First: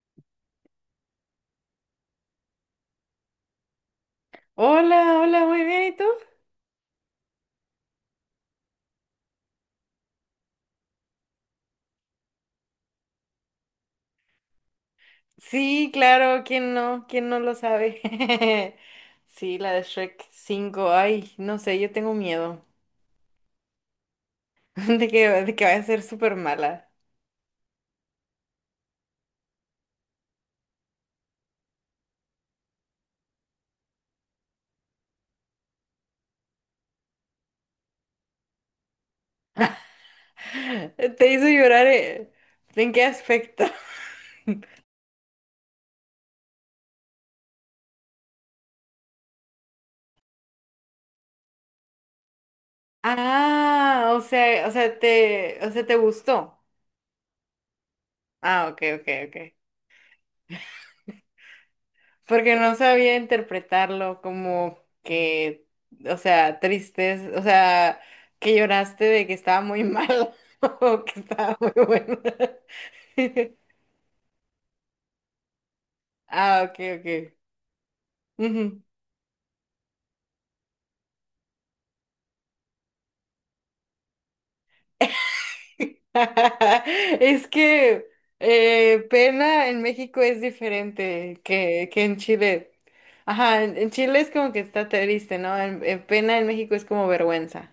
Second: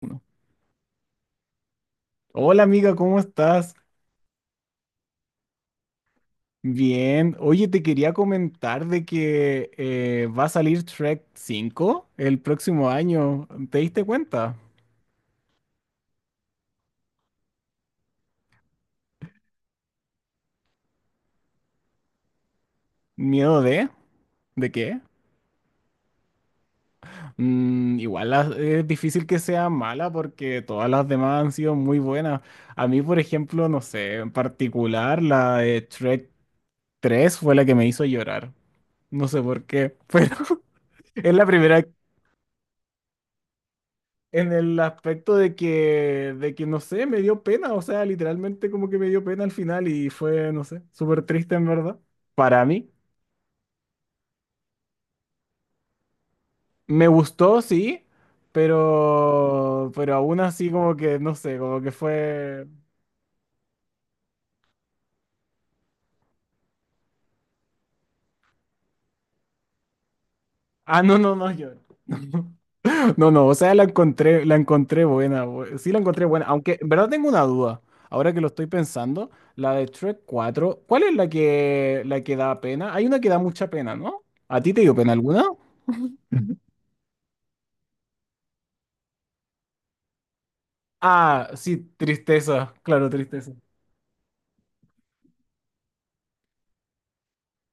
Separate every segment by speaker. Speaker 1: Uno. Hola amiga, ¿cómo estás?
Speaker 2: Hola, hola, muy bien, ¿y tú?
Speaker 1: Bien. Oye, te quería comentar de que va a salir Trek 5 el próximo año. ¿Te diste cuenta?
Speaker 2: Sí, claro, ¿quién no? ¿Quién no lo sabe? Sí, la de Shrek cinco, ay, no sé, yo tengo miedo
Speaker 1: ¿Miedo de? ¿De qué?
Speaker 2: de que vaya a ser súper mala.
Speaker 1: Mm, igual es difícil que sea mala porque todas las demás han sido muy buenas. A mí, por ejemplo, no sé, en particular la de Trek 3 fue la que me hizo llorar. No sé por qué, pero
Speaker 2: Te
Speaker 1: es la
Speaker 2: hizo
Speaker 1: primera.
Speaker 2: llorar, ¿En qué aspecto?
Speaker 1: En el aspecto de que, no sé, me dio pena, o sea, literalmente como que me dio pena al final y fue, no sé, súper triste en verdad. Para mí.
Speaker 2: Ah, o sea, te gustó.
Speaker 1: Me gustó, sí,
Speaker 2: Ah, ok, ok, ok.
Speaker 1: pero aún así como que, no sé, como que
Speaker 2: Porque
Speaker 1: fue.
Speaker 2: no sabía interpretarlo como que, o sea, tristeza, o sea, que lloraste de que estaba muy malo
Speaker 1: Ah,
Speaker 2: o
Speaker 1: no,
Speaker 2: que
Speaker 1: no, no,
Speaker 2: estaba
Speaker 1: yo.
Speaker 2: muy bueno.
Speaker 1: No, no, o sea, la encontré buena, sí la encontré buena,
Speaker 2: Ah,
Speaker 1: aunque
Speaker 2: ok,
Speaker 1: en verdad tengo
Speaker 2: ok.
Speaker 1: una duda, ahora que lo estoy
Speaker 2: Ujú.
Speaker 1: pensando, la de Shrek cuatro, ¿cuál es la que da pena? Hay una que da mucha pena, ¿no? ¿A ti te dio pena alguna?
Speaker 2: Es que pena en México es diferente
Speaker 1: Ah, sí,
Speaker 2: que en Chile.
Speaker 1: tristeza, claro, tristeza.
Speaker 2: Ajá, en Chile es como que está triste, ¿no? En pena en México es como vergüenza.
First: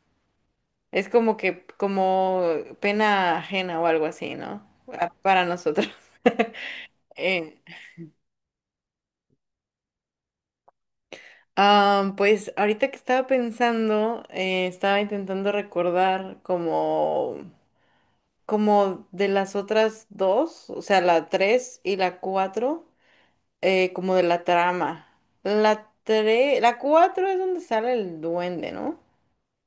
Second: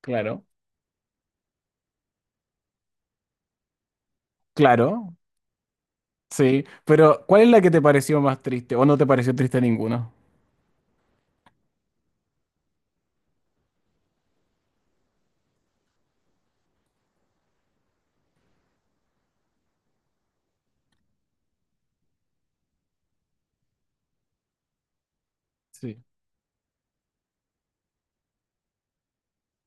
Speaker 1: Claro.
Speaker 2: Es como pena ajena o algo así, ¿no? Ah,
Speaker 1: Claro,
Speaker 2: para nosotros.
Speaker 1: sí, pero ¿cuál es la
Speaker 2: Eh,
Speaker 1: que te pareció más triste o no te pareció triste ninguna?
Speaker 2: ah, pues ahorita que estaba pensando, estaba intentando recordar como de las otras dos, o sea, la tres y la cuatro, como de la trama. La
Speaker 1: Sí.
Speaker 2: tres, la cuatro es donde sale el duende, ¿no?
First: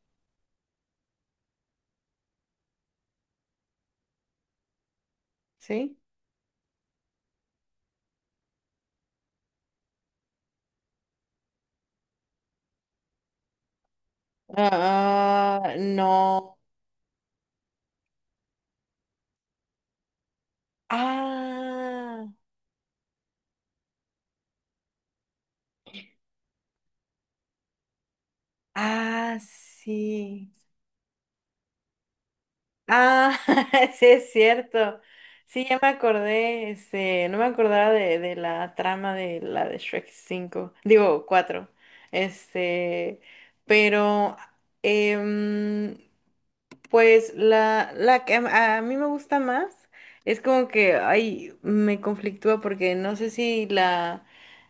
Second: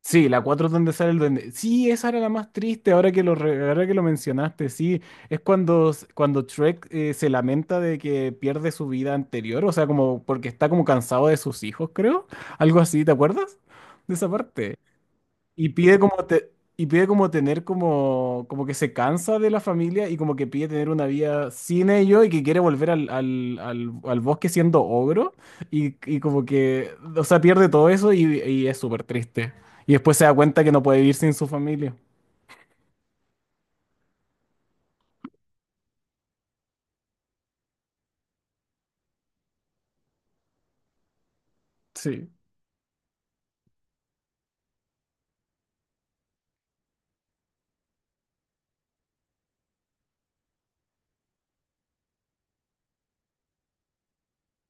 Speaker 1: Sí, la cuatro donde sale el duende. Sí, esa era la más triste ahora que lo, ahora que lo mencionaste, sí. Es cuando,
Speaker 2: ¿Sí?
Speaker 1: cuando Shrek se lamenta de que pierde su vida anterior, o sea, como porque está como cansado de sus hijos, creo. Algo así, ¿te acuerdas? De esa parte.
Speaker 2: Ah,
Speaker 1: Y
Speaker 2: ah,
Speaker 1: pide como
Speaker 2: no.
Speaker 1: y pide como tener como, como que se cansa de la familia y como que pide tener una vida sin ellos
Speaker 2: Ah,
Speaker 1: y que quiere volver al bosque siendo ogro y como que, o sea, pierde todo eso y es súper
Speaker 2: ah,
Speaker 1: triste. Y después se da
Speaker 2: sí.
Speaker 1: cuenta que no puede vivir sin su familia.
Speaker 2: Ah, sí es cierto. Sí, ya me acordé, este, no me acordaba de la trama de la de Shrek cinco digo cuatro.
Speaker 1: Sí.
Speaker 2: Este, pero em, pues la que a mí me gusta más es como que ay, me conflictúa porque no sé si la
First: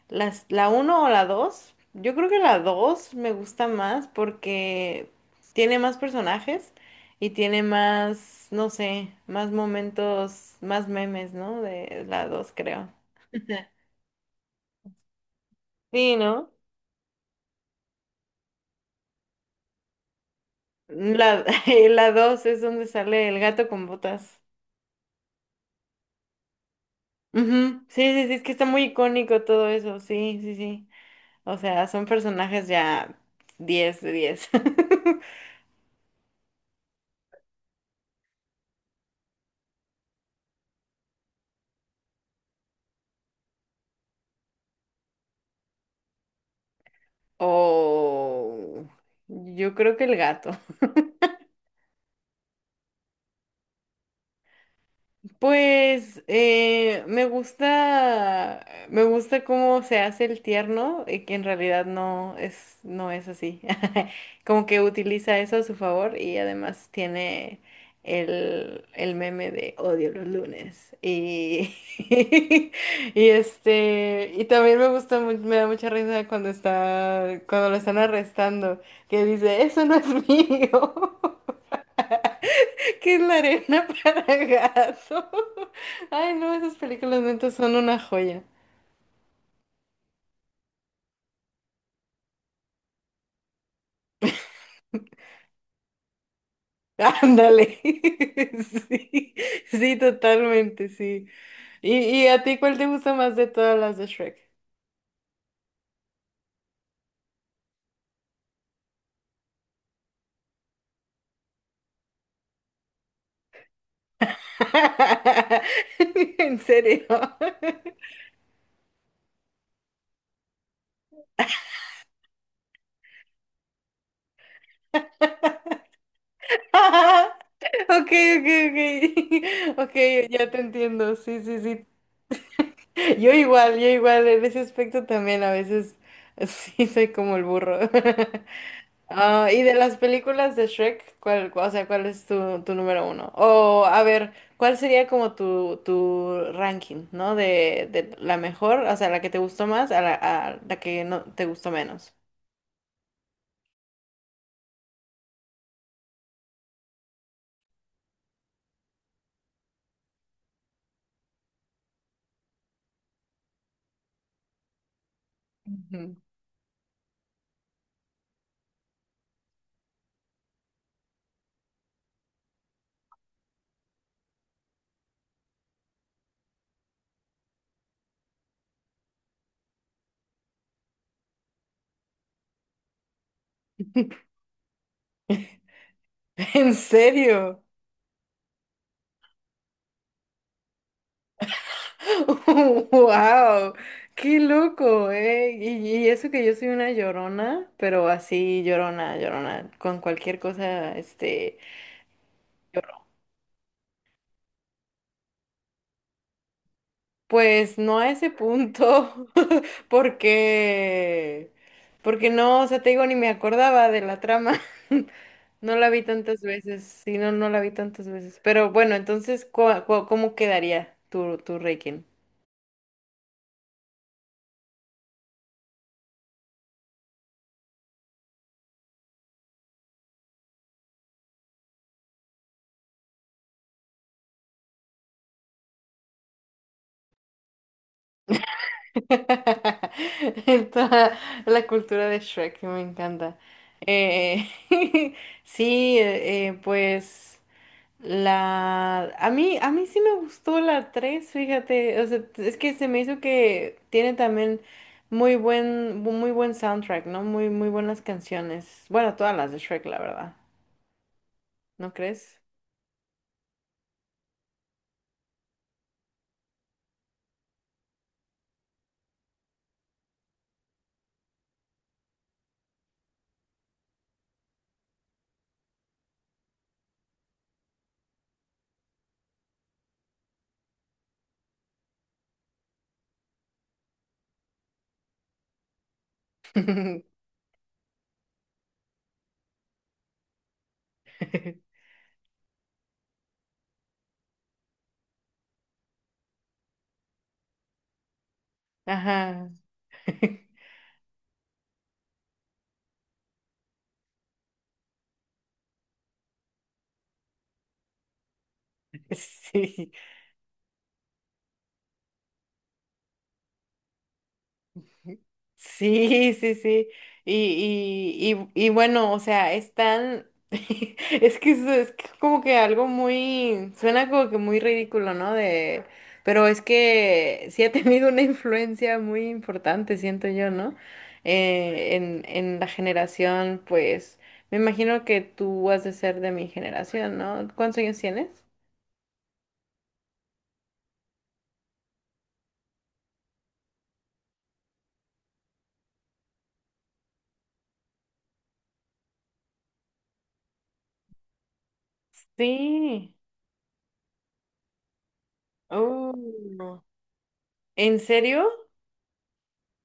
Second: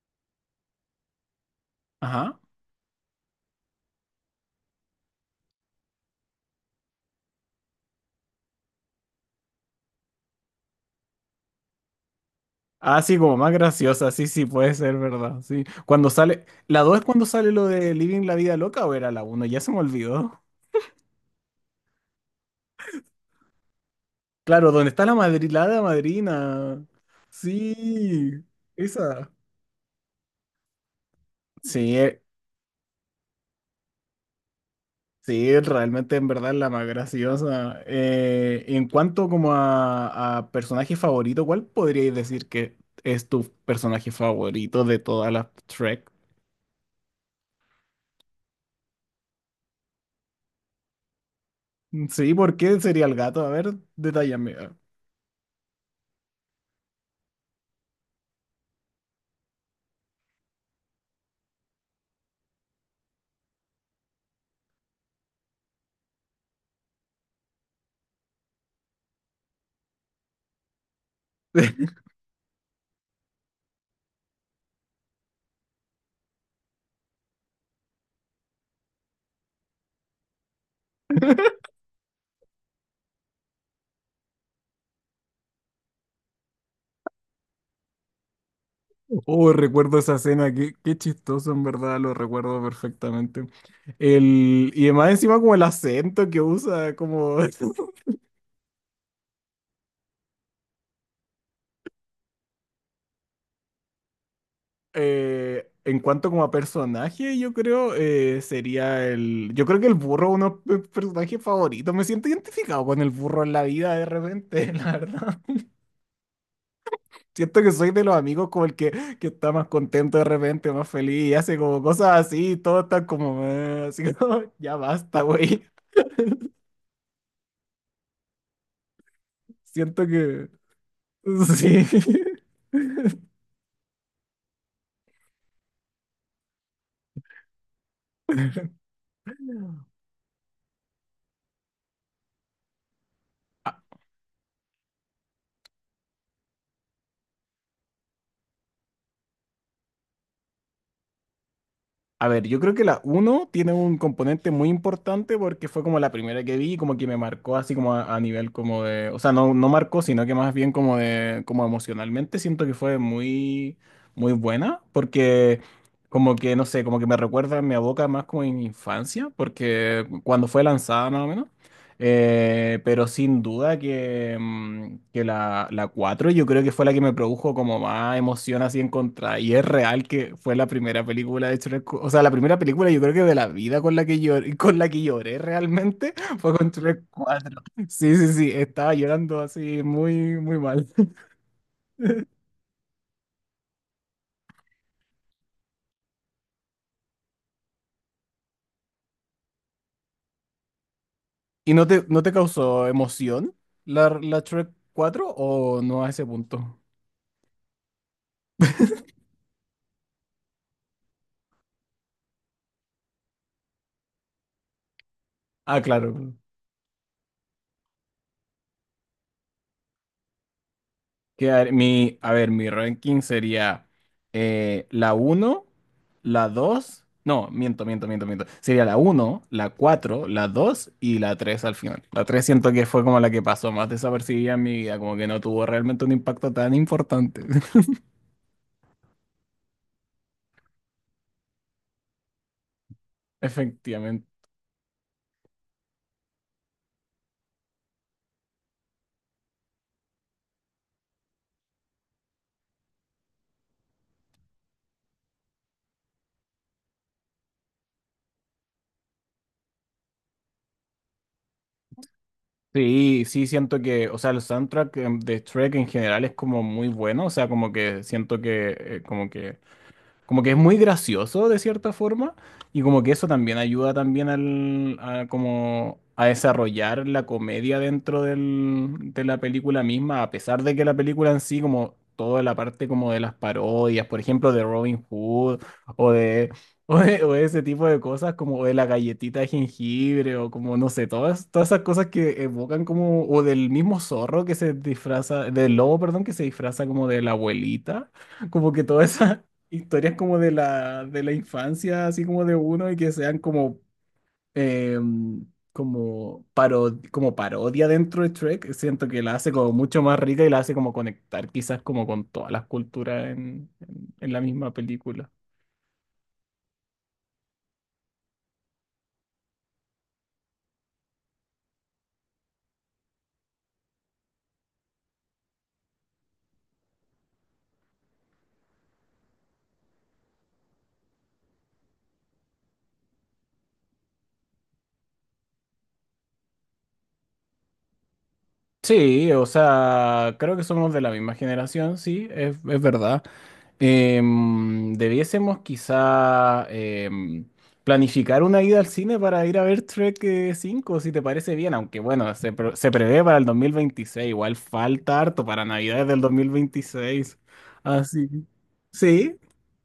Speaker 2: la uno o la dos. Yo creo que
Speaker 1: Ajá.
Speaker 2: la 2 me gusta más porque tiene más personajes y tiene más, no sé, más momentos, más memes, ¿no? De la 2 creo.
Speaker 1: Ah, sí, como más graciosa, sí, sí, puede ser, ¿verdad? Sí. Cuando
Speaker 2: Sí,
Speaker 1: sale,
Speaker 2: ¿no?
Speaker 1: ¿la 2 es cuando sale lo de Living la Vida Loca o era la uno? Ya se me olvidó.
Speaker 2: La, la 2 es donde sale el gato con botas.
Speaker 1: Claro, ¿dónde está la madrilada madrina?
Speaker 2: Ujú, sí, sí, sí, es
Speaker 1: Sí,
Speaker 2: que está muy
Speaker 1: esa.
Speaker 2: icónico todo eso, sí, sí, sí. O sea,
Speaker 1: Sí,
Speaker 2: son personajes ya 10 de 10.
Speaker 1: sí, realmente en verdad la más graciosa. En cuanto como a, personaje favorito, ¿cuál podríais decir que es tu personaje favorito de todas las Trek?
Speaker 2: O yo creo que el gato.
Speaker 1: Sí, ¿por qué sería el gato? A ver, detállame.
Speaker 2: Pues me gusta cómo se hace el tierno y que en realidad no es así. Como que utiliza eso a su favor y además tiene el meme de odio los lunes. Y, y este, y también me gusta, me da mucha risa cuando lo están arrestando, que dice, eso no es mío. ¿Qué es la arena para gato? Ay, no, esas películas neta son una joya.
Speaker 1: Oh, recuerdo esa escena, qué, qué chistoso, en verdad, lo recuerdo perfectamente. El, y además encima como el acento que usa, como...
Speaker 2: Ándale. Sí, sí, totalmente, sí. ¿Y a ti cuál te gusta más de todas las de Shrek?
Speaker 1: En cuanto como a personaje, yo creo sería el. Yo creo que el burro es uno de mis personajes favoritos. Me siento identificado con el burro en la vida de repente, la verdad.
Speaker 2: ¿En serio?
Speaker 1: Siento que soy de los amigos como el que está más contento de repente, más feliz, y hace como cosas así, y todo está como... así como, ya basta, güey.
Speaker 2: Ok, ok, ok. Ok,
Speaker 1: Siento que...
Speaker 2: ya te entiendo. Sí, sí,
Speaker 1: Sí.
Speaker 2: sí. Yo igual, en ese aspecto también a veces sí soy como el burro. Ah, y de las películas de Shrek, o sea, cuál es tu número uno? O, a ver, ¿cuál sería como tu ranking, ¿no? De la mejor, o sea, la que te gustó más a la que no te gustó menos.
Speaker 1: A ver, yo creo que la uno tiene un componente muy importante porque fue como la primera que vi y como que me marcó así como a nivel como de, o sea, no, no marcó, sino que más bien como de, como emocionalmente siento que fue muy, muy buena porque
Speaker 2: Ujú.
Speaker 1: como que, no sé, como que me recuerda, me aboca más como en mi infancia porque cuando fue lanzada más o menos. Pero sin duda que, mm, que la 4 yo creo que fue la que me produjo como más emoción así en contra. Y es real que fue la primera película de Shrek. O sea, la primera película yo creo que de la vida con la que lloré, con la que lloré realmente fue con
Speaker 2: ¿En
Speaker 1: Shrek
Speaker 2: serio?
Speaker 1: cuatro. Sí, sí, sí, estaba llorando así muy, muy mal.
Speaker 2: ¡Wow! ¡Qué loco, eh! Y eso que yo soy una llorona, pero así llorona, llorona, con cualquier cosa, este,
Speaker 1: ¿Y no te, no te causó
Speaker 2: lloro.
Speaker 1: emoción la, la Shrek 4 o no a ese punto?
Speaker 2: Pues no a ese punto, Porque, porque no, o sea, te digo, ni me acordaba de la trama. No
Speaker 1: Ah,
Speaker 2: la vi
Speaker 1: claro.
Speaker 2: tantas veces, sí, no, no la vi tantas veces. Pero bueno, entonces, cómo quedaría tu
Speaker 1: Que
Speaker 2: Reiken?
Speaker 1: mi, a ver, mi ranking sería la uno, la dos. No, miento. Sería la uno, la cuatro, la 2 y la 3 al final. La 3 siento que fue como la que pasó más desapercibida en mi vida, como que no tuvo realmente un impacto tan importante.
Speaker 2: En toda la cultura de Shrek, que me encanta.
Speaker 1: Efectivamente.
Speaker 2: Eh, sí, pues. A mí sí me gustó la 3 fíjate, o sea, es que se me hizo que tiene también muy buen soundtrack, ¿no? Muy, muy buenas canciones. Bueno, todas las de Shrek, la verdad, ¿no crees?
Speaker 1: Sí, sí, siento que, o sea, el soundtrack de Shrek en general es como muy bueno, o sea, como que siento que, como que como que es muy gracioso de cierta forma y como que eso también ayuda también al, a, como a desarrollar la comedia dentro del, de la película misma, a pesar de que la película en sí, como toda la parte como de las parodias, por ejemplo, de Robin Hood o de, o de ese tipo de cosas, como de la galletita de jengibre o como, no sé, todas, todas esas cosas que evocan como, o del mismo zorro que se disfraza, del lobo, perdón, que se disfraza como de la abuelita. Como que todas esas
Speaker 2: Ajá.
Speaker 1: historias como de de la infancia, así como de uno, y que sean como, eh, como, como parodia dentro de Trek, siento que la hace como
Speaker 2: Sí.
Speaker 1: mucho más rica y la hace como conectar quizás como con todas las culturas en la misma película.
Speaker 2: Sí, sí, sí. Y, y bueno, o sea, están. Es que como que algo muy. Suena como que muy ridículo, ¿no? De. Pero es que sí ha tenido una influencia muy importante, siento yo, ¿no? En la generación, pues. Me imagino que tú has de ser de mi generación, ¿no? ¿Cuántos años tienes?
Speaker 1: Sí, o sea, creo que somos de la misma generación, sí, es verdad. Debiésemos quizá planificar una ida al cine para ir a ver Trek 5, si te parece bien, aunque bueno, se
Speaker 2: Sí.
Speaker 1: prevé para el 2026, igual falta harto para Navidades del dos mil
Speaker 2: Oh.
Speaker 1: veintiséis.
Speaker 2: ¿En
Speaker 1: Así.
Speaker 2: serio?
Speaker 1: Sí.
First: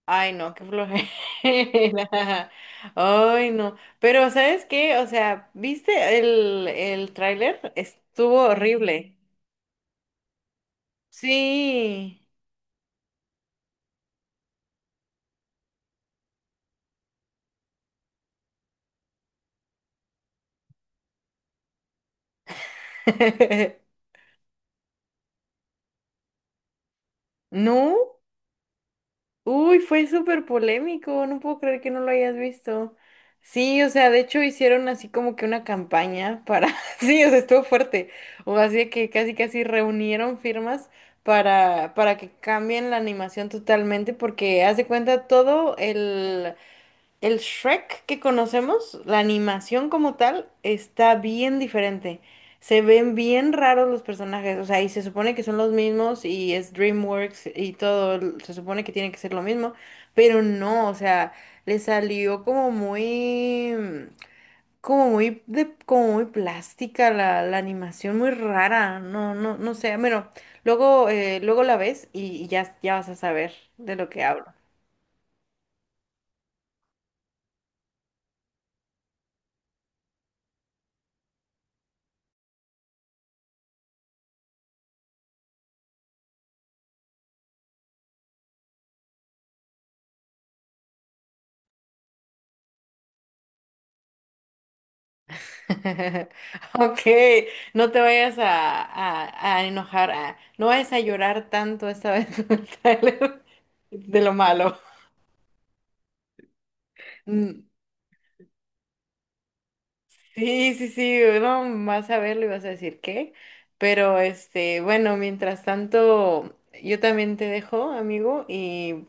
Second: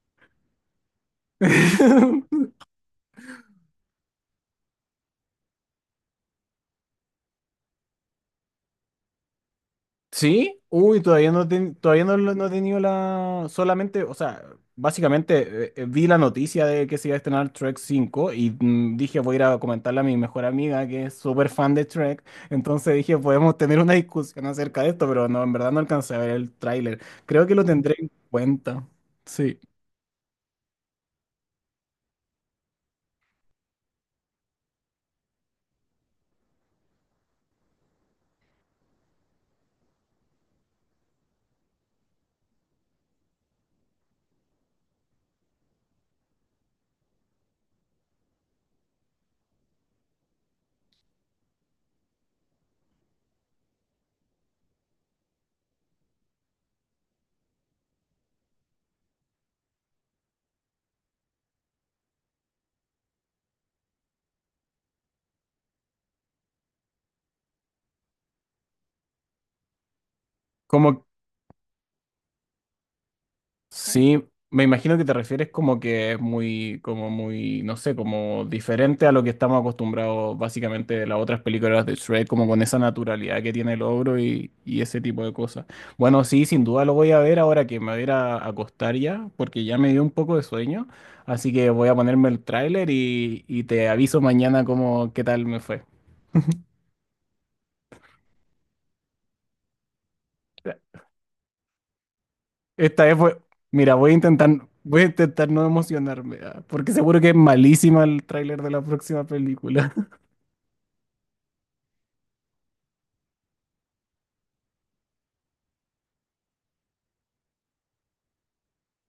Speaker 2: Ay, no, qué flojera. Ay, no. Pero, ¿sabes qué? O sea, ¿viste el tráiler? Estuvo horrible.
Speaker 1: Sí, uy, todavía no, todavía no,
Speaker 2: Sí.
Speaker 1: no he tenido la... Solamente, o sea, básicamente vi la noticia de que se iba a estrenar Trek 5 y mm, dije voy a ir a comentarle a mi mejor amiga que es súper fan de Trek. Entonces dije podemos tener una discusión acerca de esto, pero no, en verdad no alcancé a ver el tráiler. Creo que lo tendré en
Speaker 2: ¿No?
Speaker 1: cuenta. Sí.
Speaker 2: Uy, fue súper polémico. No puedo creer que no lo hayas visto. Sí, o sea, de hecho hicieron así como que una campaña para... Sí, o sea, estuvo fuerte. O así de que casi casi reunieron firmas para que cambien la animación totalmente porque haz de cuenta todo el... El Shrek que conocemos, la animación como tal, está bien diferente. Se ven bien raros los personajes, o sea, y se supone que son los mismos y es DreamWorks y todo, se supone que tiene que ser lo mismo, pero no, o sea, le salió como muy, como muy, como muy plástica la animación, muy rara, no, no, no sé, bueno,
Speaker 1: Como
Speaker 2: luego la ves y ya vas a saber de lo
Speaker 1: sí,
Speaker 2: que hablo.
Speaker 1: me imagino que te refieres como que es muy, como muy, no sé, como diferente a lo que estamos acostumbrados básicamente de las otras películas de Shrek, como con esa naturalidad que tiene el ogro y ese tipo de cosas. Bueno, sí, sin duda lo voy a ver ahora que me voy a ir a acostar ya, porque ya me dio un poco de sueño, así que voy a ponerme el tráiler y te aviso mañana cómo, qué tal me fue.
Speaker 2: Ok, no te vayas a enojar, no vayas a llorar tanto esta vez con el
Speaker 1: Esta vez fue,
Speaker 2: tráiler
Speaker 1: mira,
Speaker 2: de lo malo.
Speaker 1: voy a intentar no emocionarme, ah, porque seguro que es
Speaker 2: Mm,
Speaker 1: malísima el tráiler de la próxima película.
Speaker 2: sí, sí, sí, no vas a verlo y vas a decir qué, pero este, bueno, mientras tanto, yo también te dejo, amigo, y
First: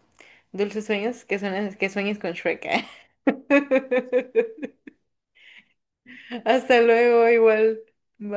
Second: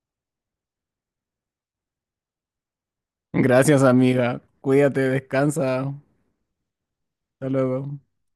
Speaker 2: dulces sueños, que sueñes con Shrek.
Speaker 1: Gracias, amiga.
Speaker 2: ¿Eh?
Speaker 1: Cuídate, descansa.
Speaker 2: Hasta luego,
Speaker 1: Hasta
Speaker 2: igual.
Speaker 1: luego.
Speaker 2: Bye.